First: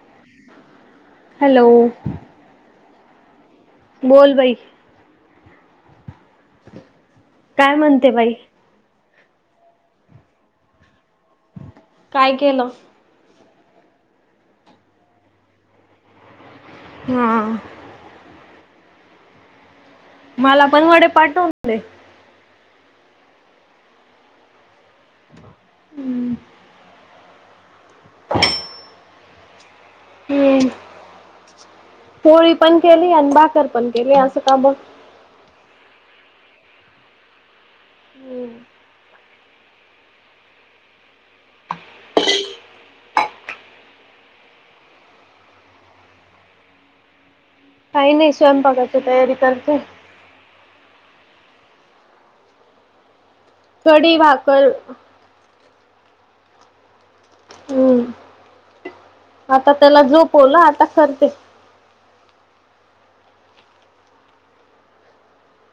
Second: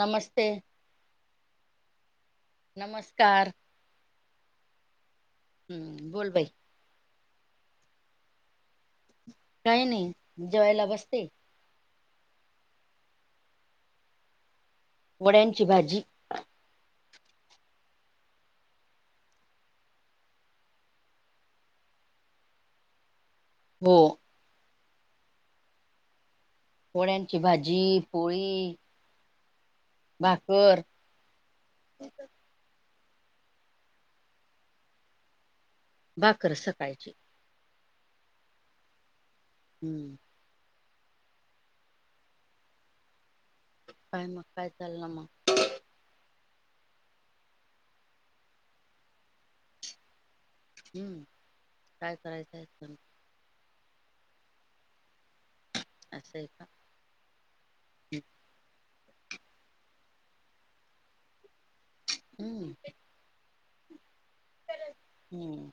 नमस्ते, hello नमस्कार. बोल बाई. हम्म, बोल बाई. काय म्हणते बाई? काय नाही, जेवायला बसते. काय केलं? वड्यांची भाजी. हा. मला पण वडे पाठवून दे. हो. हम्म. वड्यांची भाजी, पोळी, भाकर. [unintelligible] पोळी पण केली, आणि भाकर पण केली, असं का बरं? भाकर सकाळची. हम्म. हम्म. काय मग, काय चाल मग? काही नाही, स्वयंपाकाची तयारी करते. हम्म, काय करायचंय स्वयंपाक? कढी, भाकर. असंय का? हम्म, आता त्याला झोपवलं आता करते. हम्म हम्म.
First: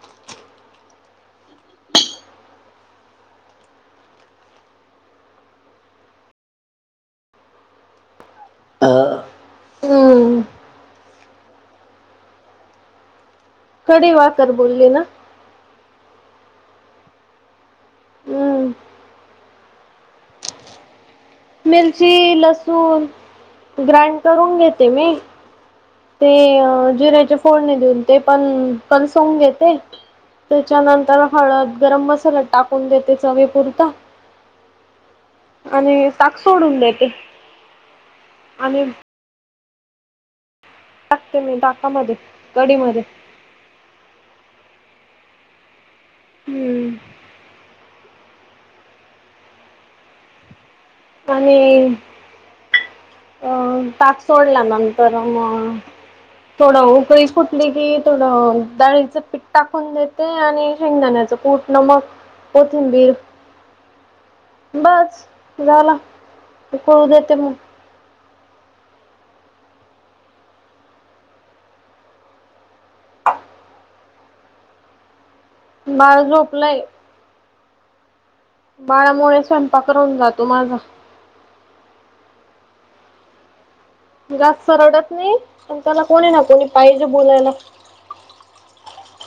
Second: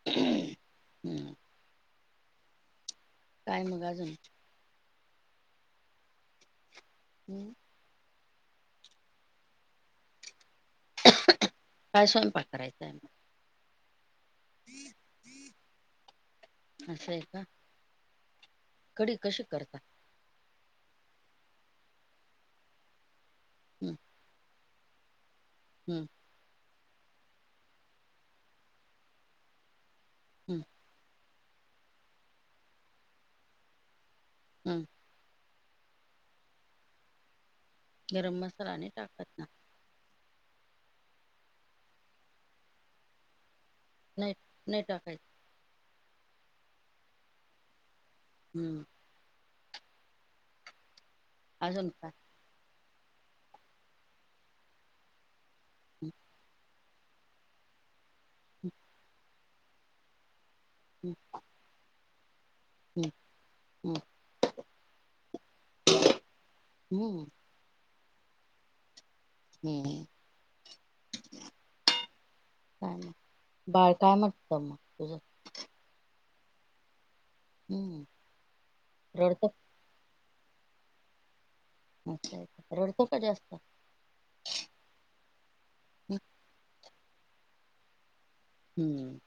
[inaudible] काय मग अजून? हम्म. अ. [unintelligible] काय स्वयंपाक करायचं आहे मग? कढी, भाकर बोलली ना. असं आहे का? हम्म कढी कशी करतात. मिरची, लसूण हम्म ग्राईंड करून घेते मी हम्म. ते जिऱ्याची फोडणी देऊन ते पण कलसून घेते. हम्म त्याच्यानंतर हळद गरम मसाला टाकून देते चवी पुरता हम् [inaudible] आणि ताक सोडून देते. गरम मसाला आणि नाई टाकत. ना टाकते मी ताकामध्ये कढी मध्ये नाही नाही टाकायच हम्म हम्म आणि अजून काय अ ताक सोडल्या नंतर मग हम्म थोडं उकळी फुटली बी थोडं डाळीचं पीठ टाकून देते आणि हम्म शेंगदाण्याचं कूट, नमक, हम्म. कोथिंबीर हम्म बस झाला [inaudible] उकळु हम्म देते मग. हम्म [inaudible] काय नाही बाळ काय म्हणत मग तुझं बाळ झोपलंय. हम्म बाळामुळे रडत स्वयंपाक राहुन जातो माझा. अच्छा! रडतो का जास्त? जास्त रडत नाही. पण त्याला हम्म कोणी ना कोणी पाहिजे बोलायला. हम्म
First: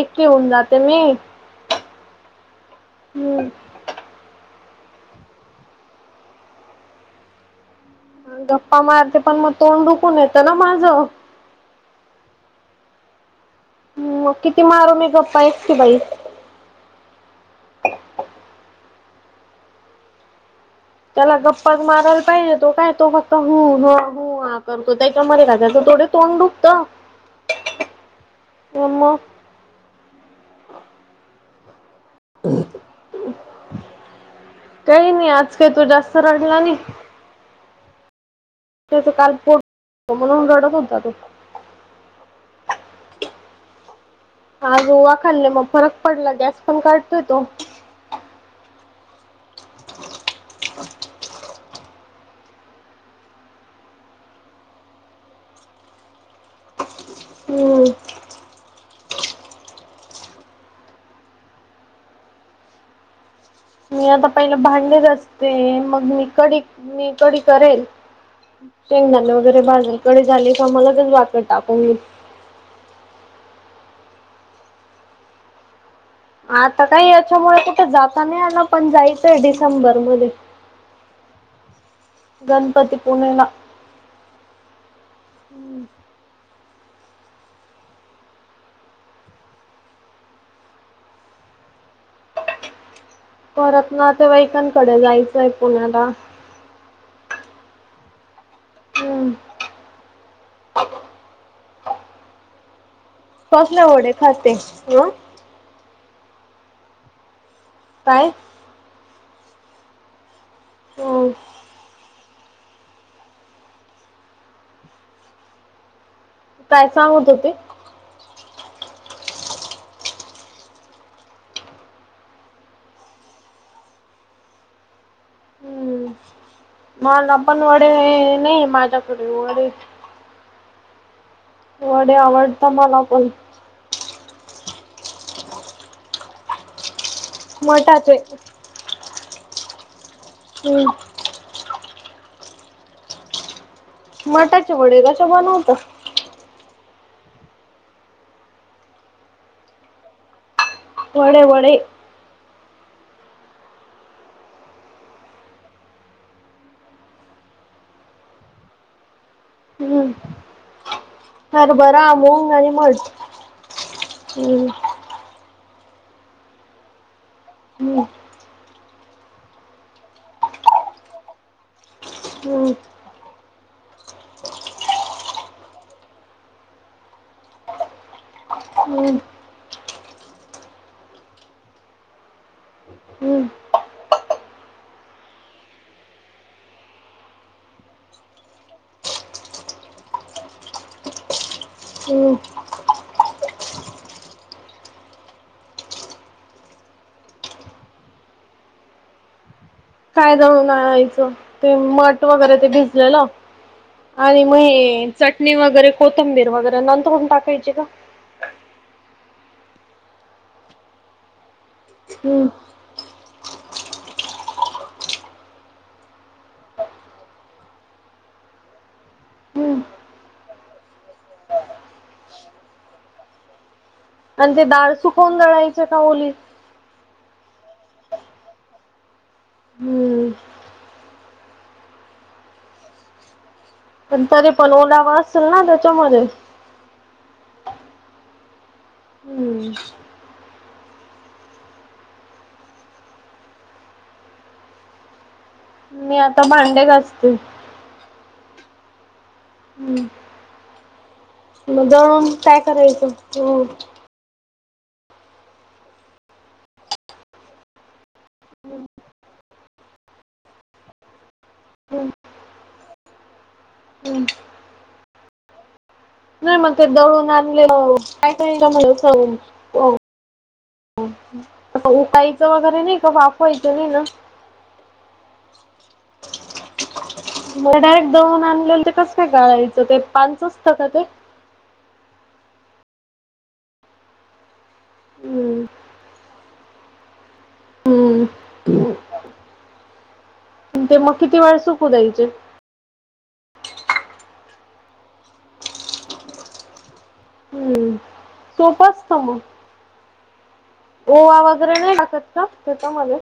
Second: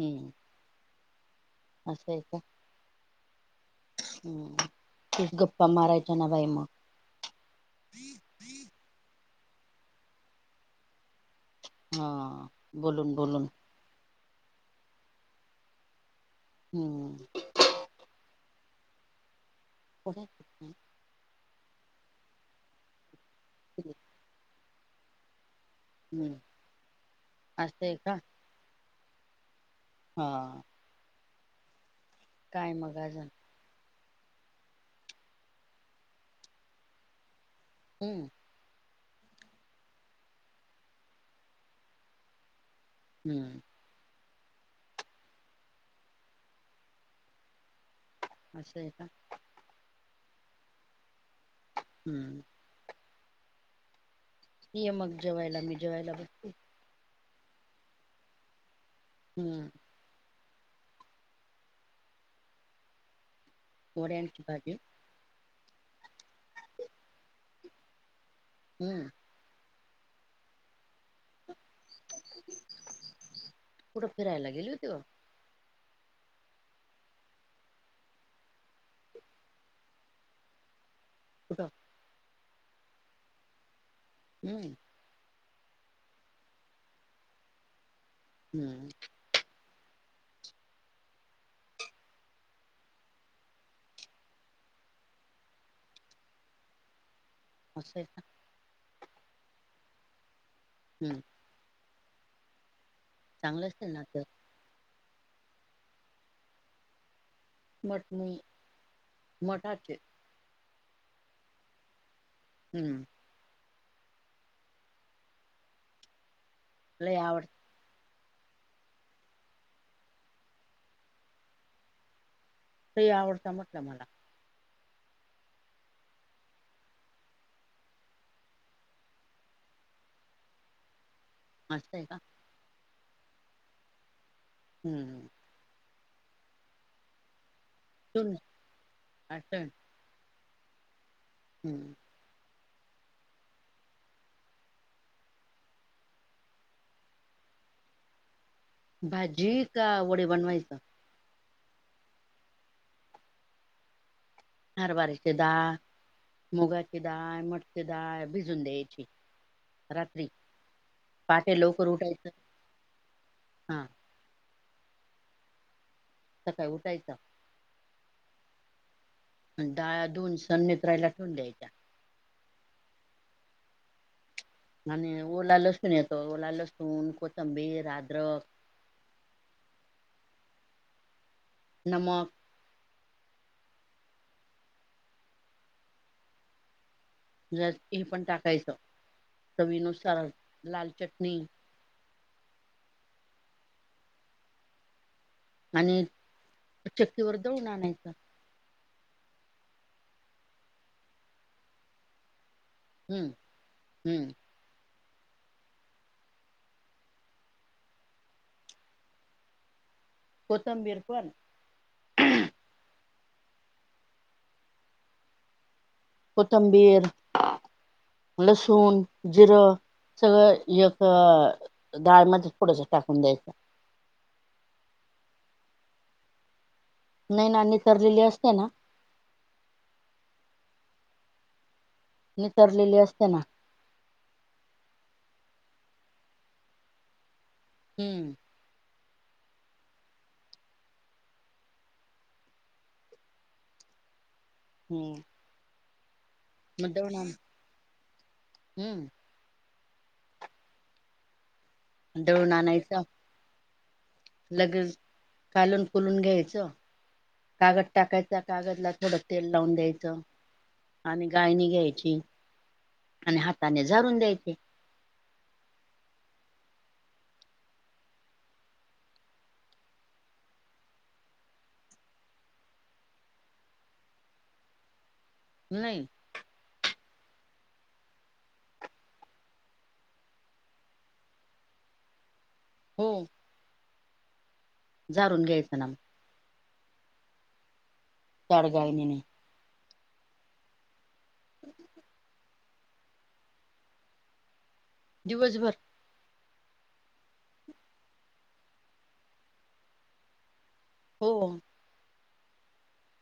एकटी येऊन जाते मी? असं आहे का? हम्म हम् [inaudible] तुच गप्पा मारायचा ना बाई मग. गप्पा मारते. पण मग तोंड दुकून येतं ना माझं? हा बोलून बोलून. मग किती मारु मी? गप्पा एकटी बाई. हम पुढ [inaudible] त्याला गप्पाच मारायला पाहिजे. तो काय तो फक्त हुं ते? ह हो हो हा करतो? याच्या मध्ये काय त्याच थोडे हम्म तोंड दुखत असं आहे का [inaudible] म हा काय मग आजुन [inaudible] काही नाही आज काही तो जास्त रडला नाही. हम त्याच काल पोट [inaudible] दुखत होत. म्हणून रडत होता तो हम्म आज ओवा खाल्ले मग फरक पडला. गॅस पण काढतोय तो‌ असय आहे का? हो [inaudible] हम्म. ये मग जेवायला मी जेवायला बसते. हम्म. हम्म. मी आता वड्यांची पहिलं भाजी भांडे घसते मग मी कढी मी कढी करेल. हम्म शेंगदाणे वगैरे भाजून कढी झाली की मग लगेच वाटण टाकून घेईन. कुठं फिरायला गेली होती व? आता काही याच्यामुळे कुठे जाता नाही आल पण जायचंय डिसेंबर मधे. [inaudible] कुठं? गणपतीपुळेला. हम्म. ह. परत नातेवाईकांकडे जायचंय पुण्याला. अस आहे का? हम. हम्म. चांगलं कसल्या असेल ना वडे तर खाते? अ? मट काय नी मठाचे. हम. हम्म. काय लय सांगत आवड होते? ते आवडता म्हटलं मला. हम्म मला पण वडे नई, माझ्याकडे वडे असं आहे वडे का आवडता मला पण. हम्म हम. मठात [unintelligible] हम्. हुं. मटाचे वडे कशे बनवता? भाजी का वडे बनवायचं? वडे वडे. हरभऱ्याची डाळ, मुगाची डाळ, मटची डाळ भिजून द्यायची रात्री हम्म पहाटे लवकर हरभरा, उठायचं मूंग, आणि मठ. हा हम्. सकाळी उठायच हू. अन डाळ्या धुऊन सण् निथळायला ठेवून द्यायच्या. हम्. आणि ओला लसूण येतो. ओला लसूण, कोथंबीर, आद्रक हम. नमक हम्म जरा तेल पण टाकायचं. चवीनुसार लाल चटणी हम्. आणि चक्कीवर दळून आणायचं. काय दळून आणायचं? ते मठ वगैरे ते भिजलेलं हम्म हम्म आणि मं हे चटणी वगैरे, कोथंबीर वगैरे नंतर हून टाकायची का? कोथंबीर पण हम्म कोथंबीर, लसूण, जिर हम्म सगळं एक डाळ मधे थोडसं टाकून द्यायचं. अन ते दाळ सुकवून दळायचे का ओली? नही ना नितरलेली असते ना हम्म नितरलेली असते ना. पण तरी पण ओलावा असेल ना त्याच्यामधे? हम्म हम्म हम्म मी आता भांडे मग दळून आण घासते. हम्म हम्म. मं दळून काय करायचं? लगेच कालून कुलून घ्यायचं. कागद टाकायचा, कागद ला थोडं तेल लावून द्यायचं. आणि गाळणी घ्यायची आणि हाताने झारून द्यायचे. नाही मग ते दळून आणलेल काय [unintelligible] उकायचं वगैरे नाही का? वाफवायचं नाही ना? नही. मं डायरेक्ट दळून आणलेलं ते कसं काय गाळायचं, ते पांच असते का ते? हो. झारून हम्म घ्यायचं ना मग. हम्म. जाड गाळणीने. ते मग किती वेळ सुकू द्यायचे? दिवसभर. हम्म. सोपं असतं मग. ओवा हो वगैरे नाही टाकत का, त्यांच्यामध्ये?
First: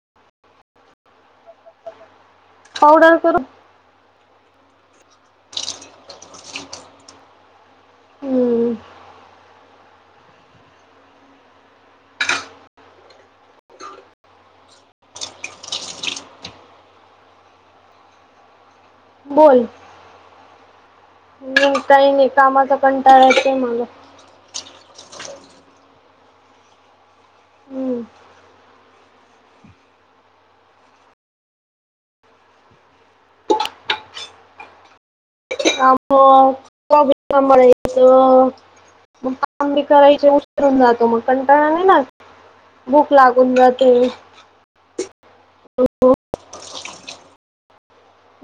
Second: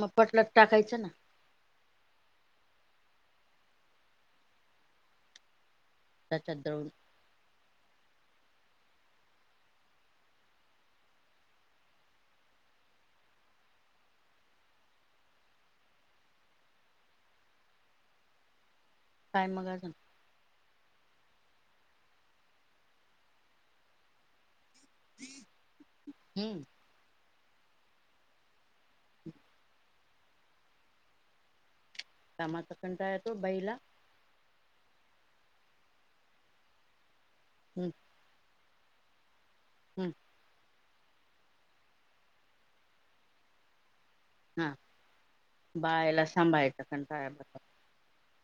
म पटलं तं टाकायचं ना. पावडर करन त्याच्यात दळून. हम्म काय बोल मग अजून? काही नही, कामाचा कंटाळा येतो य मला. हम्म.. हम्म [inaudible] कामाचा कंटाळा येतो बाईला. आ मग हम्म सांभाळायचं मग काम बी हम्म करायचे उशीरून जातो मग. कंटाळा नाही ना, भूक लागून जाते. हा बाळा ला संभाळायचा कंटाळा येतो.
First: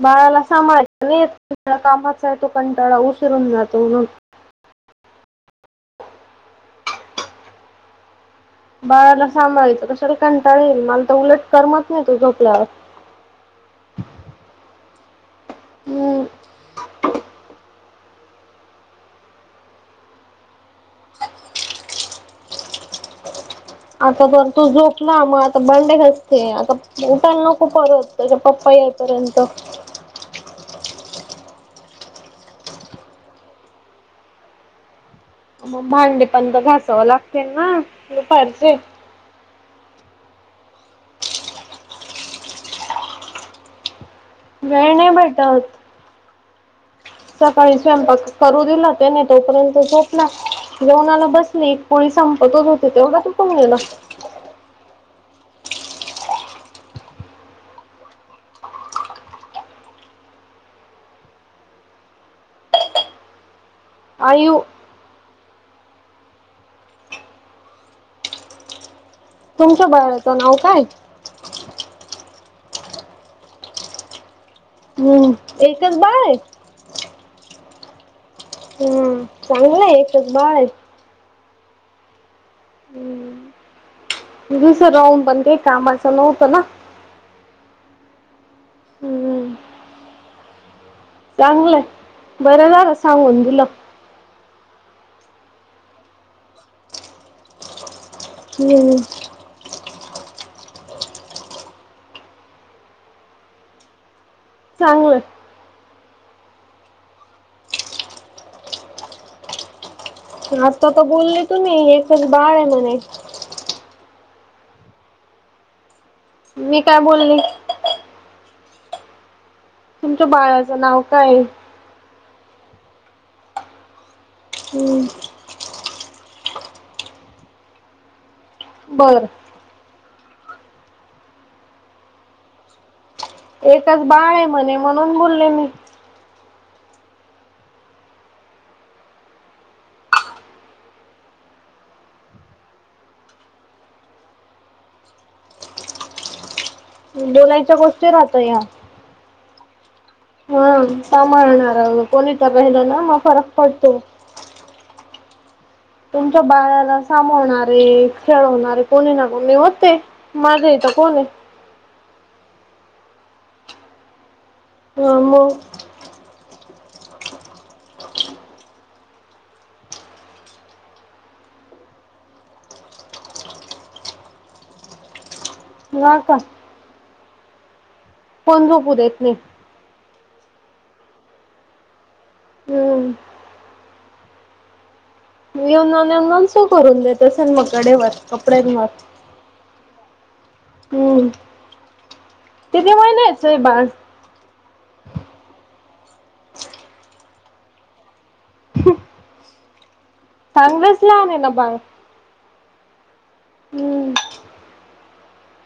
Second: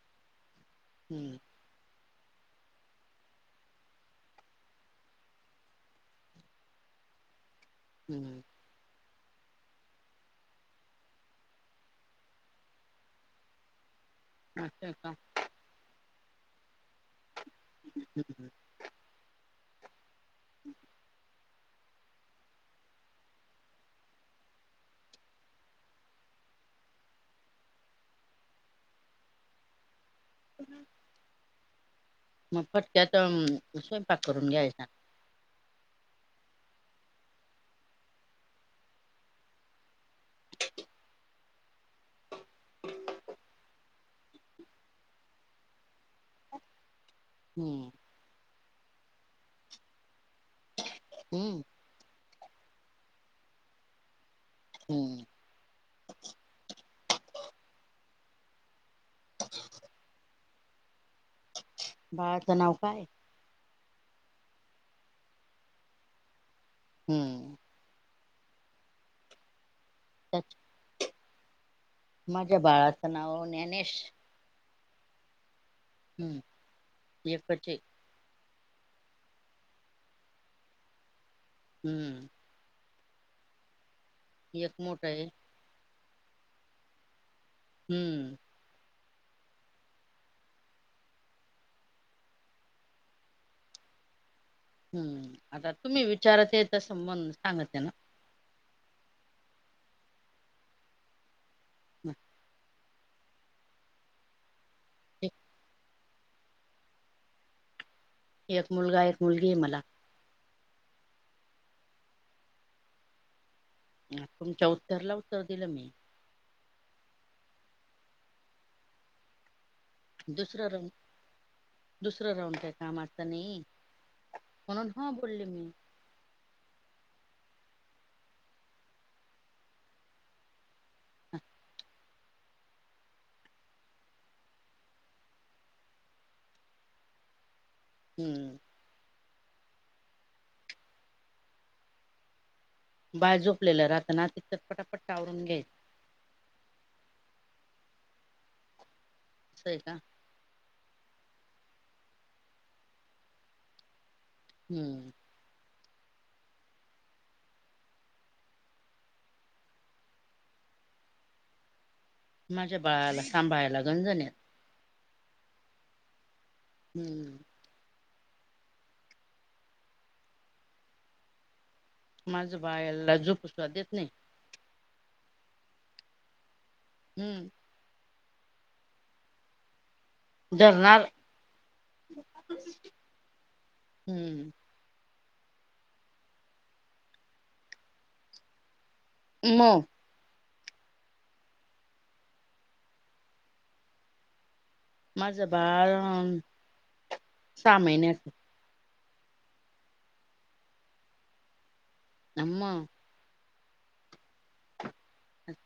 बाळाला सांभाळायचा नाही हम्म येत, कामाचा येतो कंटाळा उशिर होऊन जातो म्हणून हूम्म. बाळाला सांभाळायचं कशाला कंटाळा येईल, मला तर उलट करमत नाही तो झोपल्यावर. आस का? हूम्म. [unintelligible] हुं. आता तर तू झोपला मग आता भांडे घासते. आता चिंता नको करू तेचे पप्पा येई पर्यंत [unintelligible] मग पटक्यात स्वयंपाक करून घ्यायचा. मग भांडे पण तर घासावं लागते ना दुपारचे. वेळ नाही भेटत. सकाळी हम्म स्वयंपाक करू दिला त्याने तोपर्यंत झोपला, जेवणाला हम्म बसली पोळी संपतच होते, तेवढ्यात उठून गेला. हू. बाळाचं नाव काय ए? आयु हुं. तुमच्या बाळाचं नाव त्याच काय? माझ्या बाळाचं नाव न्यानेश. हुं. एकच बाळ हाय. हम्म एकच ए. हू चांगल हाय एकच बाळ ये. हुं. एक मोठं विसराहून आहे पण काही कामाचं नव्हतं ना. हुं. हम्म चांगल हाय, बरं झालं सांगून दिलं. हू आता तुम्ही विचारत आहे तसं म्हणून सांगा त्यांना. हू हू. [unintelligible] चांगलं एक मुलगा, एक मुलगी ये मला. आता तर बोलले तुम्ही एकच बाळ हाय म्हणे तुमच्या उत्तरला उत्तर दिलं मी. मी काय बोलले? तुमच्या दुसरं बाळाचं राऊंड नाव काय ये? दुसरं राऊंड काय कामाच नाही ये म्हणून हम्म हा बोलले मी. बरं. हां. एकच बाळ हाय म्हणे म्हणून बोलले मी. हूम्म. बाळ झोपलेलं राहता ना, तिक तर पटापट आवरून घ्यायच. बोलायच्या गोष्टी राहतया असं हे का हा सांभाळणार कोणी तर राहिलं ना मग फरक पडतो. हम्म तुमच्या बाळाला साभोळणारे, खेळवणारे कोणी ना कोणी होते. माझ्या हित कोण हे माझ्या बाळाला सांभाळायला गंजन येत हं मग हम्म माझं बायाला झोपू सुद्धा देत नाही. ना का हंम कोण झोपू देत नाही? जगाल हम्म हम्म येऊन जाऊन येऊन जाऊन सू करून देतो असल मग कडेवर, कपड्यांवर म हम्म किती महिन्याचं हे बाळ? माझं बाळ अ सहा महिन्याच चांगलंच लहान हे ना बाळ अं मग हम्म हं